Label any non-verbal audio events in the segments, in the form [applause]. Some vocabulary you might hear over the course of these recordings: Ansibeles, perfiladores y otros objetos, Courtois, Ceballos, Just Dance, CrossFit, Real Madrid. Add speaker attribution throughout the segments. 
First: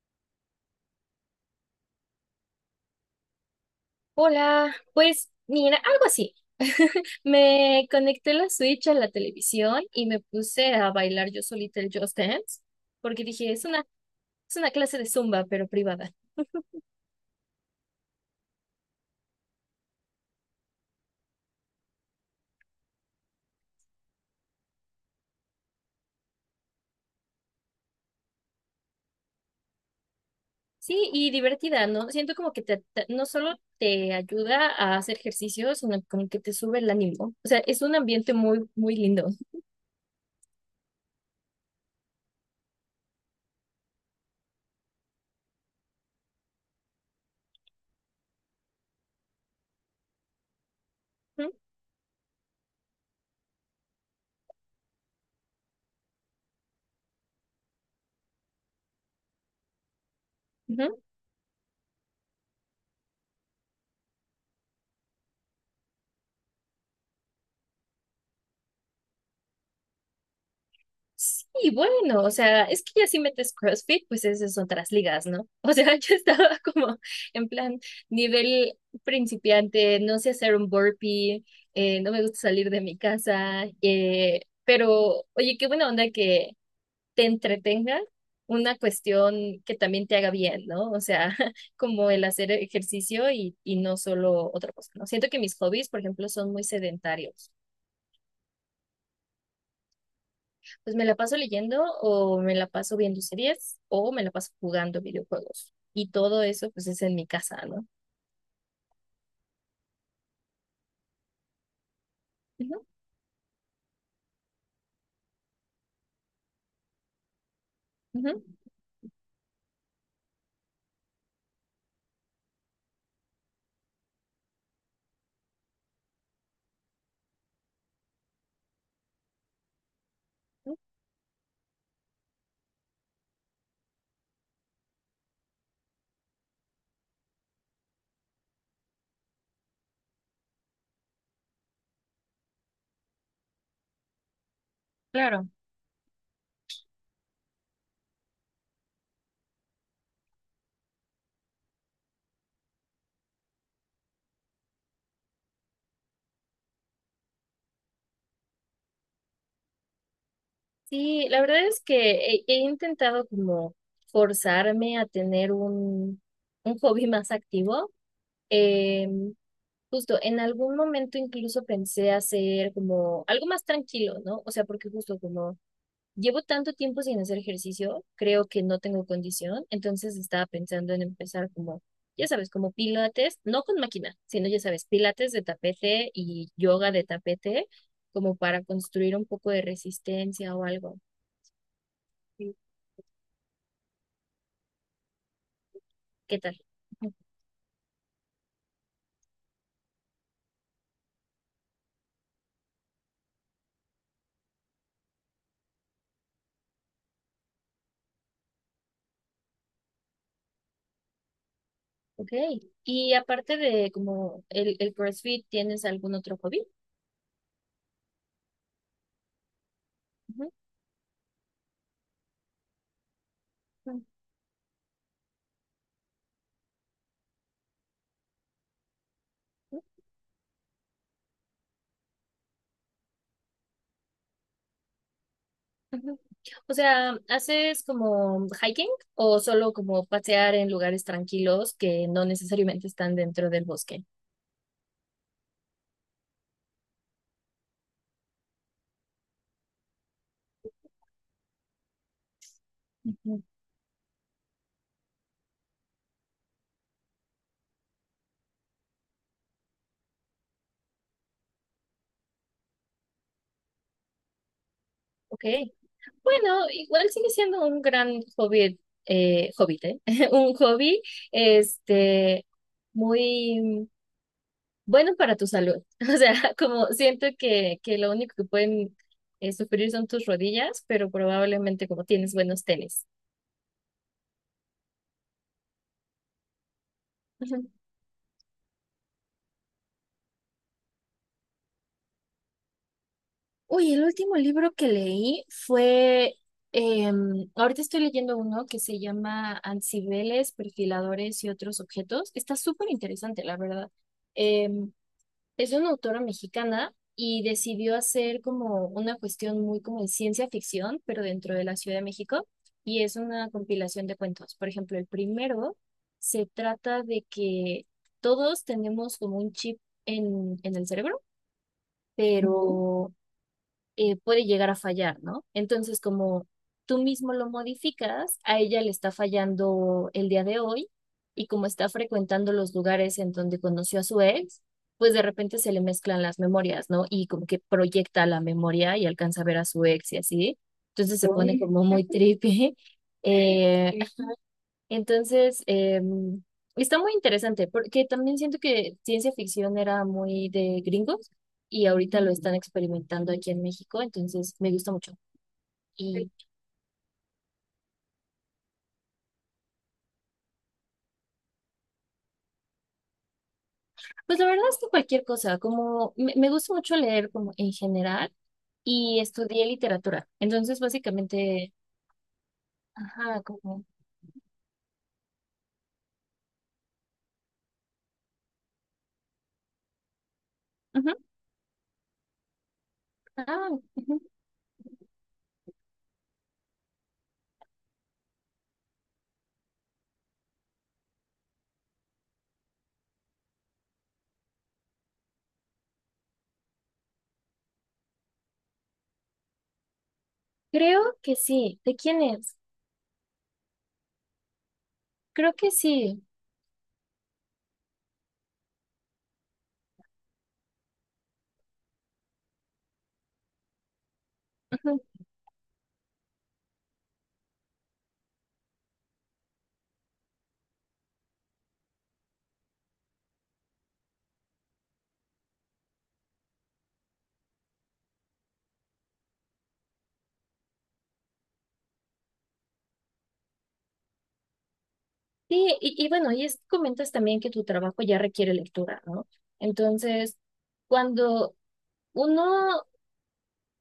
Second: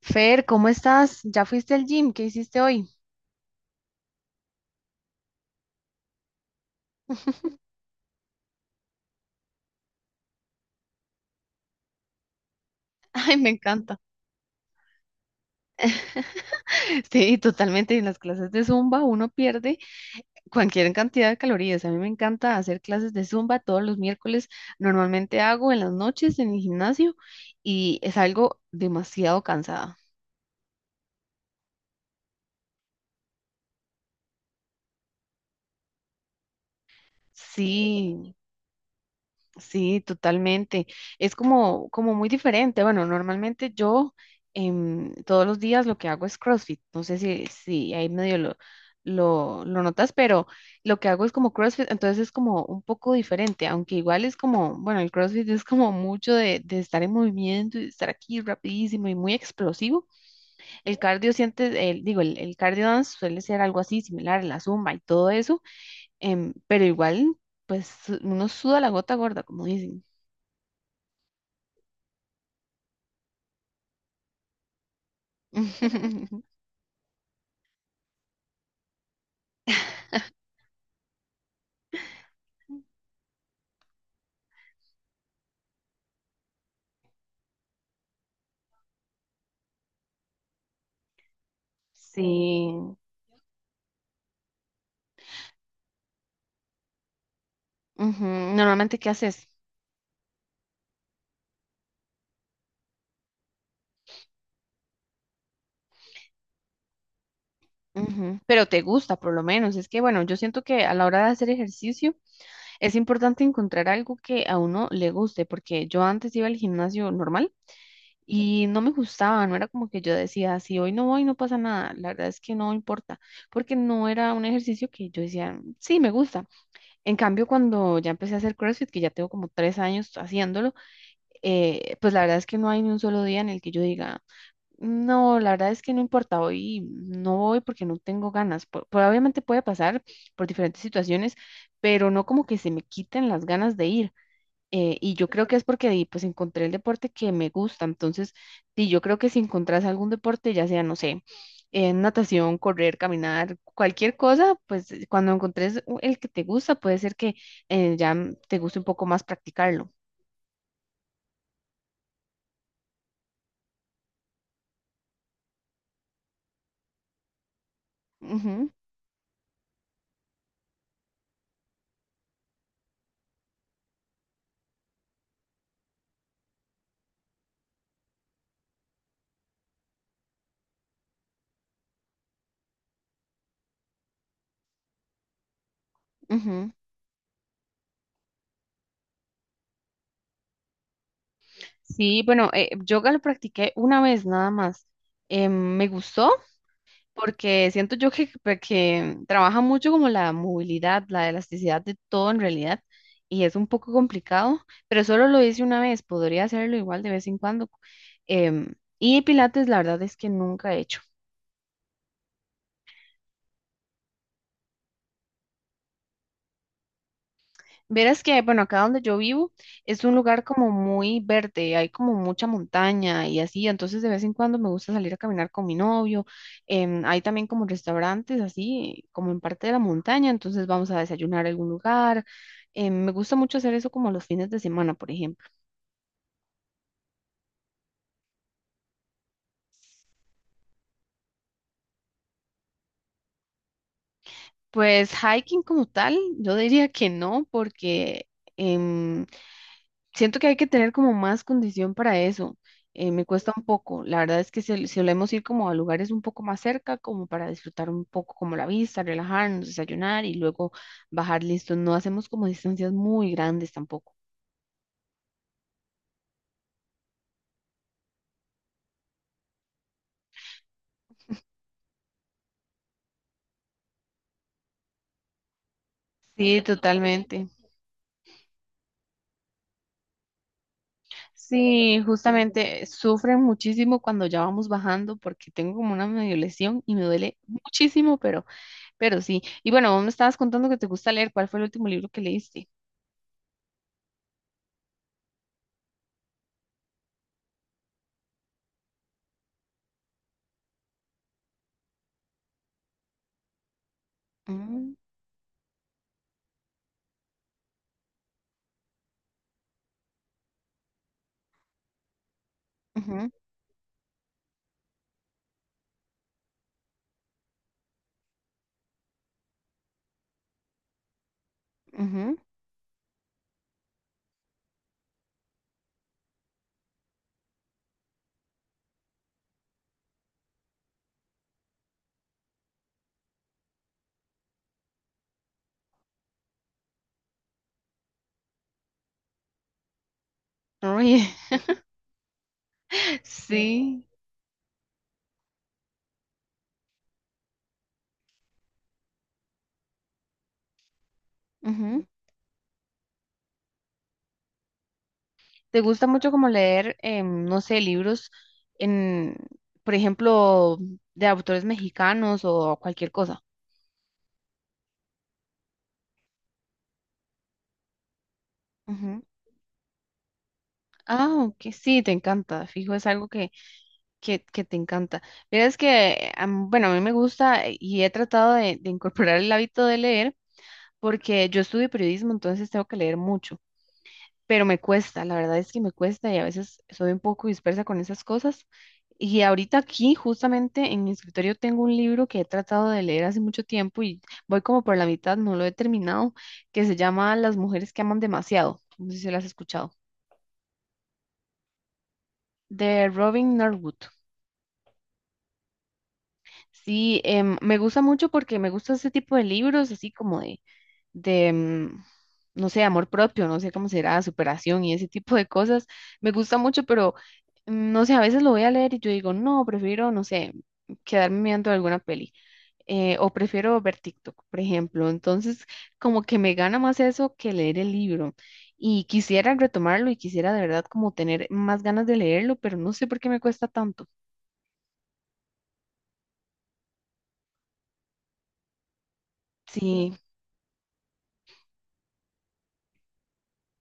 Speaker 1: Fer, ¿cómo estás? ¿Ya fuiste al gym? ¿Qué hiciste hoy?
Speaker 2: Hola, pues mira, algo así. [laughs] Me conecté la Switch a la televisión y me puse a bailar yo solita el Just Dance, porque
Speaker 1: [laughs] Ay, me
Speaker 2: dije,
Speaker 1: encanta.
Speaker 2: es una clase de zumba, pero privada.
Speaker 1: [laughs] Sí, totalmente. En las clases de Zumba uno pierde cualquier cantidad de calorías. A mí me encanta hacer clases de Zumba todos los miércoles. Normalmente hago en las noches en el gimnasio y es algo demasiado cansada.
Speaker 2: Sí, y divertida, ¿no? Siento como que no solo te ayuda a hacer ejercicio, sino como que te sube el ánimo. O sea, es un
Speaker 1: Sí.
Speaker 2: ambiente muy lindo.
Speaker 1: Sí, totalmente. Es como muy diferente. Bueno, normalmente yo todos los días lo que hago es CrossFit. No sé si ahí medio lo notas, pero lo que hago es
Speaker 2: ¿Mm?
Speaker 1: como CrossFit, entonces es como un poco diferente, aunque igual es como, bueno, el CrossFit es como mucho de estar en movimiento y de estar aquí rapidísimo y muy explosivo. El
Speaker 2: Ujú.
Speaker 1: cardio siente, el, digo, el cardio dance suele ser algo así similar, la zumba y todo eso, pero igual, pues uno suda la gota gorda, como dicen.
Speaker 2: Sí, bueno, o sea, es que ya si metes CrossFit, pues esas son otras ligas, ¿no? O sea, [laughs] yo
Speaker 1: [laughs]
Speaker 2: estaba como en plan nivel principiante, no sé hacer un burpee, no me gusta salir
Speaker 1: Ujú.
Speaker 2: de mi casa, pero oye, qué buena onda que te entretenga una cuestión que también te haga bien, ¿no? O sea, [laughs] como el hacer
Speaker 1: Sí.
Speaker 2: ejercicio y, no solo otra cosa, ¿no? Siento que mis hobbies, por ejemplo, son muy sedentarios.
Speaker 1: Ujú, normalmente, ¿qué haces?
Speaker 2: Pues me la paso leyendo o me la paso viendo series o me la paso jugando videojuegos. Y todo eso pues es en mi casa, ¿no?
Speaker 1: Ujú. Pero te gusta, por lo menos. Es que, bueno, yo siento que a la hora de hacer ejercicio
Speaker 2: Ujú,
Speaker 1: es importante encontrar algo que a uno le guste, porque yo antes iba al gimnasio normal
Speaker 2: ujú,
Speaker 1: y no me gustaba, no era como que yo decía, si hoy no voy, no pasa nada. La verdad es que no importa, porque no era un ejercicio que yo decía, sí, me gusta. En cambio, cuando ya empecé a hacer CrossFit, que ya tengo como 3 años haciéndolo,
Speaker 2: ujú,
Speaker 1: pues la verdad es que no hay ni un solo día en el que yo diga, no, la verdad es que no importa, hoy no voy porque no tengo ganas. Probablemente puede pasar por diferentes situaciones, pero no como que se me quiten las ganas de ir. Y yo creo
Speaker 2: claro.
Speaker 1: que es porque pues encontré el deporte que me gusta. Entonces, sí, yo creo que si encontrás algún deporte, ya sea, no sé, natación, correr, caminar, cualquier cosa, pues cuando encontres el que te gusta, puede ser que ya te guste un poco más practicarlo.
Speaker 2: Sí, la verdad es que he intentado como forzarme a tener un hobby [laughs] más activo. Eh, Justo en algún momento incluso pensé hacer como algo más tranquilo, ¿no? O sea, porque justo como llevo tanto tiempo sin hacer ejercicio, creo que no tengo condición, entonces estaba pensando en empezar como, ya sabes, como pilates, no con máquina, sino ya sabes, pilates de tapete
Speaker 1: Ujú,
Speaker 2: y
Speaker 1: ujú.
Speaker 2: yoga de tapete, como para construir un poco de resistencia o algo.
Speaker 1: Sí, bueno,
Speaker 2: Sí.
Speaker 1: yoga lo practiqué una vez nada más. Me gustó
Speaker 2: ¿Qué tal? Ujú.
Speaker 1: porque siento yo que trabaja mucho como la movilidad, la elasticidad de todo en realidad y es un poco complicado, pero solo lo hice una vez, podría hacerlo igual de vez en cuando. Y Pilates, la verdad es que nunca he hecho.
Speaker 2: Ok. Y aparte de el CrossFit, ¿tienes algún otro hobby?
Speaker 1: Verás que, bueno, acá donde yo vivo es un lugar como muy verde, hay como mucha montaña y así,
Speaker 2: Ujú.
Speaker 1: entonces de vez en cuando me gusta salir a caminar con mi novio, hay también como restaurantes así, como en parte de la montaña, entonces vamos a desayunar a algún lugar, me gusta mucho hacer eso como los fines de semana, por ejemplo.
Speaker 2: Ujú. O sea, ¿haces como hiking o solo como pasear en lugares tranquilos que no necesariamente están dentro del bosque?
Speaker 1: Pues hiking como tal, yo diría que no, porque em, siento que hay que tener como más condición para eso. Me
Speaker 2: Ujú.
Speaker 1: cuesta un poco. La verdad es que si solemos ir como a lugares un poco más cerca, como para disfrutar un poco como la vista, relajarnos, desayunar y luego bajar listo. No hacemos como distancias muy grandes tampoco.
Speaker 2: Ok. Bueno, igual sigue siendo un gran hobby, hobbit, ¿eh? [laughs] Un hobby, este, muy bueno para tu salud. [laughs] O sea,
Speaker 1: Sí,
Speaker 2: como siento
Speaker 1: totalmente.
Speaker 2: que lo único que pueden sufrir son tus rodillas, pero probablemente
Speaker 1: Sí,
Speaker 2: como tienes buenos
Speaker 1: justamente
Speaker 2: tenis.
Speaker 1: sufren muchísimo cuando ya vamos bajando porque tengo como una medio lesión y me duele muchísimo, pero sí. Y bueno, vos me estabas contando que te gusta leer. ¿Cuál fue el último libro que leíste?
Speaker 2: Uy, el último libro que leí fue, ahorita estoy leyendo uno que se llama Ansibeles, perfiladores y otros objetos. Está súper interesante, la verdad. Em,
Speaker 1: Mm,
Speaker 2: es una autora mexicana y decidió hacer como una cuestión muy como de ciencia ficción, pero dentro de la Ciudad de México. Y es
Speaker 1: ujú,
Speaker 2: una compilación de cuentos. Por ejemplo, el primero se trata de que todos tenemos como un chip en el cerebro. Ujú.
Speaker 1: ujú.
Speaker 2: Pero puede llegar a fallar, ¿no? Entonces, como tú mismo lo modificas, a ella le está fallando el día de hoy y como está frecuentando los lugares en donde conoció a su ex, pues de repente se le mezclan las memorias, ¿no? Y como que proyecta la memoria y alcanza a ver a su ex y así. Entonces
Speaker 1: Uy, [laughs]
Speaker 2: se pone Uy. Como muy trippy. [laughs] Eh,
Speaker 1: sí.
Speaker 2: entonces, está muy interesante porque también siento que ciencia ficción era muy de gringos y
Speaker 1: Ujú.
Speaker 2: ahorita lo están experimentando aquí en México, entonces me gusta mucho.
Speaker 1: ¿Te gusta mucho
Speaker 2: Y
Speaker 1: como leer, no sé, libros en, por ejemplo, de autores mexicanos o cualquier cosa?
Speaker 2: pues la verdad es que cualquier cosa, como me gusta mucho leer como en general y
Speaker 1: Ujú.
Speaker 2: estudié literatura. Entonces,
Speaker 1: Ah, ok,
Speaker 2: básicamente,
Speaker 1: sí, te encanta, fijo, es algo
Speaker 2: ajá,
Speaker 1: que,
Speaker 2: como...
Speaker 1: que, que te encanta. Mira, es que, bueno, a mí me gusta y he tratado de incorporar el hábito de leer
Speaker 2: ujú,
Speaker 1: porque yo estudio periodismo, entonces tengo que leer mucho.
Speaker 2: ah, ujú.
Speaker 1: Pero me cuesta, la verdad es que me cuesta y a veces soy un poco dispersa con esas cosas. Y ahorita aquí, justamente en mi escritorio, tengo un libro que he tratado de leer hace mucho tiempo y voy como por la mitad, no lo he terminado, que se llama Las mujeres que aman demasiado. No sé si lo has escuchado,
Speaker 2: Creo que sí. ¿De quién es?
Speaker 1: de Robin Norwood.
Speaker 2: Creo que sí.
Speaker 1: Sí, me gusta mucho porque me gusta ese tipo de libros, así como de, no sé, amor propio, no sé cómo será, superación y ese tipo de cosas. Me gusta mucho, pero no sé, a veces lo voy a leer y yo digo, no, prefiero, no sé, quedarme viendo alguna peli. O prefiero ver TikTok, por ejemplo. Entonces, como que me gana más eso que leer el libro. Y quisiera retomarlo y quisiera de verdad como tener más ganas de leerlo, pero no sé por qué me cuesta tanto.
Speaker 2: Sí, bueno, y es, comentas también que tu trabajo ya requiere lectura, ¿no?
Speaker 1: Sí,
Speaker 2: Entonces, cuando uno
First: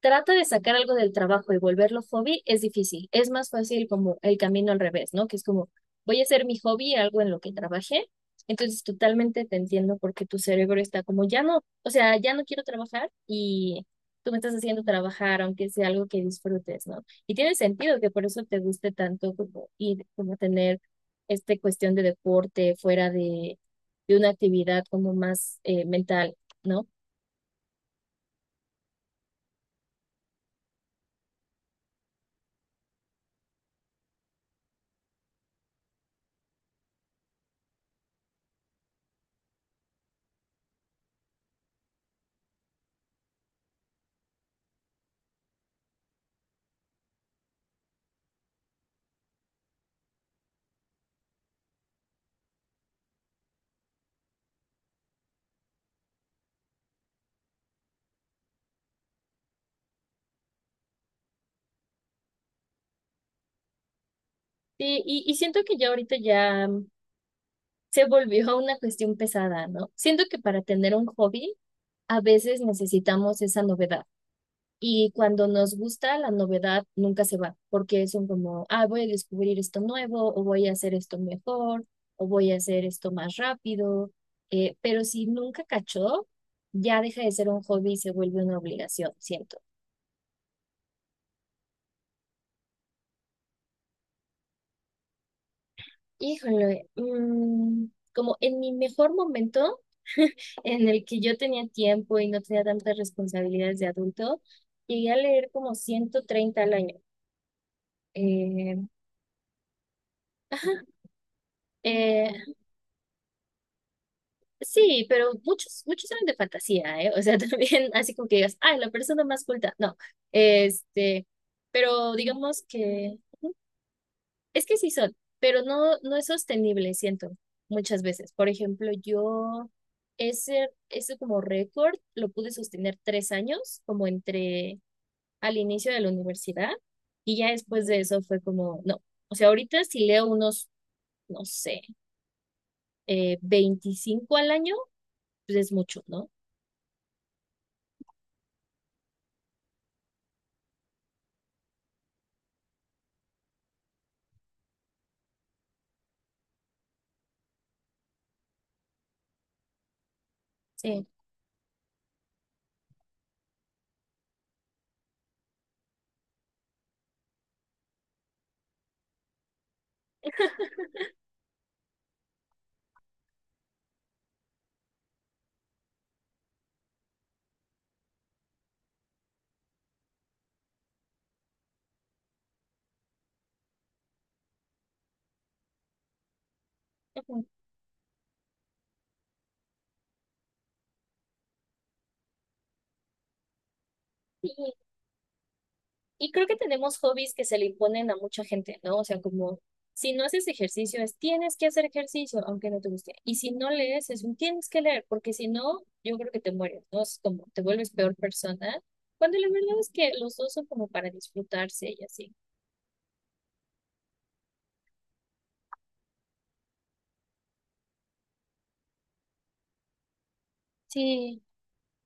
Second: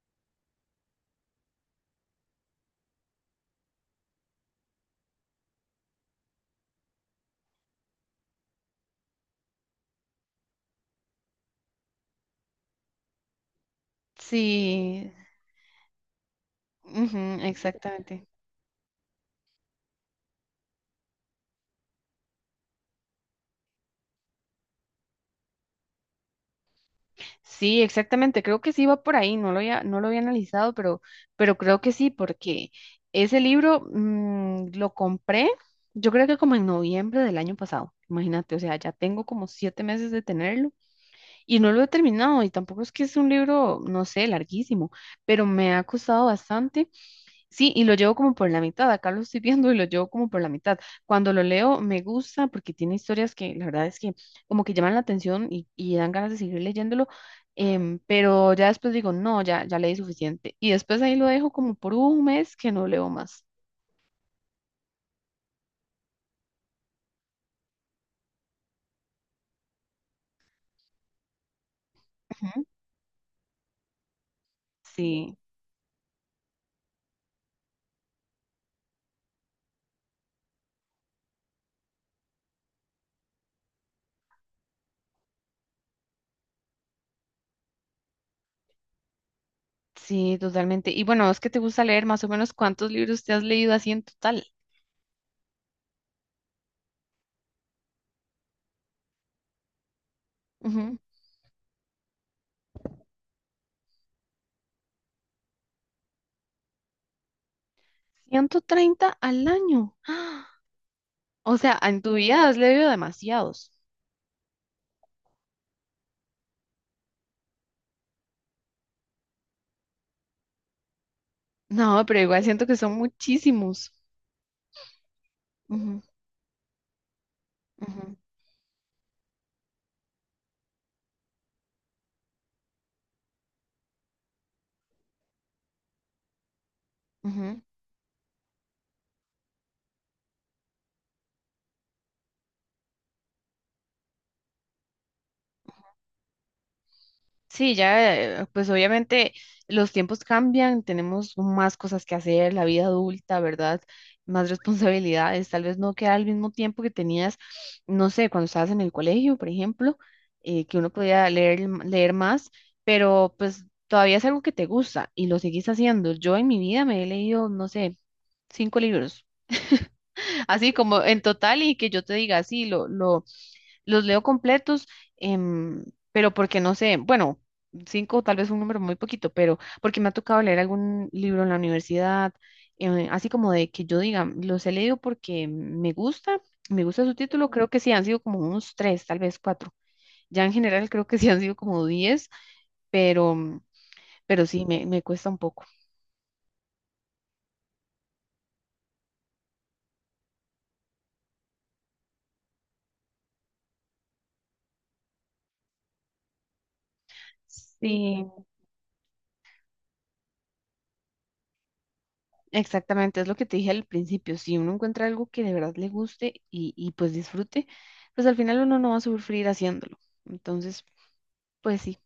Speaker 2: trata de sacar algo del trabajo y volverlo hobby es difícil. Es más fácil como el camino al revés, ¿no? Que es como, voy a hacer mi hobby algo en lo que trabajé. Entonces, totalmente te entiendo porque tu cerebro está como, ya no, o sea, ya no quiero trabajar y tú me estás haciendo
Speaker 1: sí,
Speaker 2: trabajar, aunque sea algo que disfrutes, ¿no?
Speaker 1: ujú,
Speaker 2: Y tiene sentido que por
Speaker 1: exactamente.
Speaker 2: eso te guste tanto como ir, como tener esta cuestión de deporte fuera de una actividad como más mental, ¿no?
Speaker 1: Sí, exactamente. Creo que sí va por ahí. No lo había analizado, pero, creo que sí, porque ese libro lo compré, yo creo que como en noviembre del año pasado. Imagínate, o sea, ya tengo como 7 meses de tenerlo y no lo he terminado. Y tampoco es que es un libro, no sé, larguísimo, pero me ha costado bastante. Sí, y lo llevo como por la mitad. Acá lo estoy viendo y lo llevo como por la mitad. Cuando lo leo me gusta porque tiene historias que la verdad es que como que llaman la atención y dan ganas de seguir leyéndolo, pero ya después digo, no, ya, ya leí suficiente. Y después ahí lo dejo como por un mes que no leo más.
Speaker 2: Siento que ya ahorita ya se volvió una cuestión pesada, ¿no? Siento que para tener un hobby a veces
Speaker 1: Ujú.
Speaker 2: necesitamos esa novedad y
Speaker 1: Sí,
Speaker 2: cuando nos gusta la novedad nunca se va porque son como, ah, voy a descubrir esto nuevo o voy a hacer esto mejor o voy a hacer esto más rápido, pero si nunca cachó, ya deja de ser un hobby y se vuelve una obligación, siento.
Speaker 1: sí, totalmente. Y bueno, es que te gusta leer, más o menos, ¿cuántos libros te has leído así en total?
Speaker 2: Híjole, como en mi mejor momento, [laughs] en
Speaker 1: Ujú.
Speaker 2: el que yo tenía tiempo y no tenía tantas responsabilidades de adulto, llegué a leer como 130 al año.
Speaker 1: ciento
Speaker 2: Eh,
Speaker 1: treinta al año. [gasps] ¡Ah!
Speaker 2: ajá,
Speaker 1: O sea, en tu vida
Speaker 2: eh,
Speaker 1: has leído demasiados.
Speaker 2: sí, pero muchos eran de fantasía, ¿eh? O sea, [laughs] también así como que digas, ay, la persona más culta. No, este,
Speaker 1: No,
Speaker 2: pero
Speaker 1: pero igual
Speaker 2: digamos
Speaker 1: siento que son
Speaker 2: que
Speaker 1: muchísimos.
Speaker 2: es que sí son, pero
Speaker 1: Ujú,
Speaker 2: no es sostenible, siento, muchas
Speaker 1: ujú,
Speaker 2: veces. Por ejemplo, yo ese como récord lo pude sostener 3 años, como entre al inicio de la universidad, y ya
Speaker 1: ujú.
Speaker 2: después de eso fue como, no, o sea, ahorita si leo unos, no sé, 25 al año, pues es mucho, ¿no?
Speaker 1: Sí, ya, pues obviamente los tiempos cambian, tenemos más cosas que hacer, la vida adulta, ¿verdad? Más responsabilidades, tal vez no queda al mismo tiempo que tenías, no sé, cuando estabas en el colegio, por ejemplo, que uno
Speaker 2: Sí.
Speaker 1: podía leer, leer más, pero pues todavía es algo que te gusta y lo seguís haciendo. Yo en mi vida me he leído, no sé, cinco libros, [laughs] así como en total y que yo te diga, sí, lo los leo completos, em, pero porque no sé, bueno, cinco tal vez un número muy poquito, pero porque me ha tocado leer algún libro en la universidad, así como de que yo diga, los he leído porque me gusta su
Speaker 2: Ujú.
Speaker 1: título, creo que sí han sido como unos tres, tal vez cuatro. Ya en general creo que sí han sido como 10, pero, pero sí,
Speaker 2: Sí.
Speaker 1: me cuesta un poco.
Speaker 2: Y creo que tenemos hobbies que se le imponen a mucha gente, ¿no? O sea, como si no haces ejercicio, es tienes que hacer ejercicio, aunque no te guste. Y si no lees, es un tienes que leer, porque si no, yo creo que te mueres, ¿no? Es como te vuelves peor
Speaker 1: Sí,
Speaker 2: persona, cuando la verdad es que los dos son como para disfrutarse y así.
Speaker 1: exactamente, es lo que te dije al principio, si uno encuentra algo que de verdad le guste y pues disfrute, pues al final uno no va a sufrir haciéndolo. Entonces,
Speaker 2: Sí,
Speaker 1: pues sí.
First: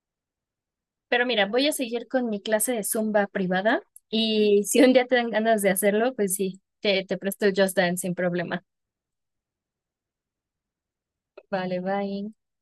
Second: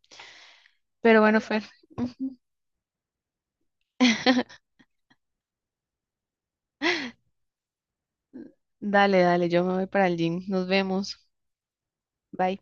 Speaker 1: Pero
Speaker 2: pero
Speaker 1: bueno,
Speaker 2: mira,
Speaker 1: Fer,
Speaker 2: voy a seguir con
Speaker 1: ujú.
Speaker 2: mi clase de Zumba privada y
Speaker 1: [laughs]
Speaker 2: si un día te dan ganas de hacerlo, pues sí, te presto el Just Dance sin problema.
Speaker 1: Dale, dale, yo me voy para el gym. Nos vemos.
Speaker 2: Vale, bye.
Speaker 1: Bye.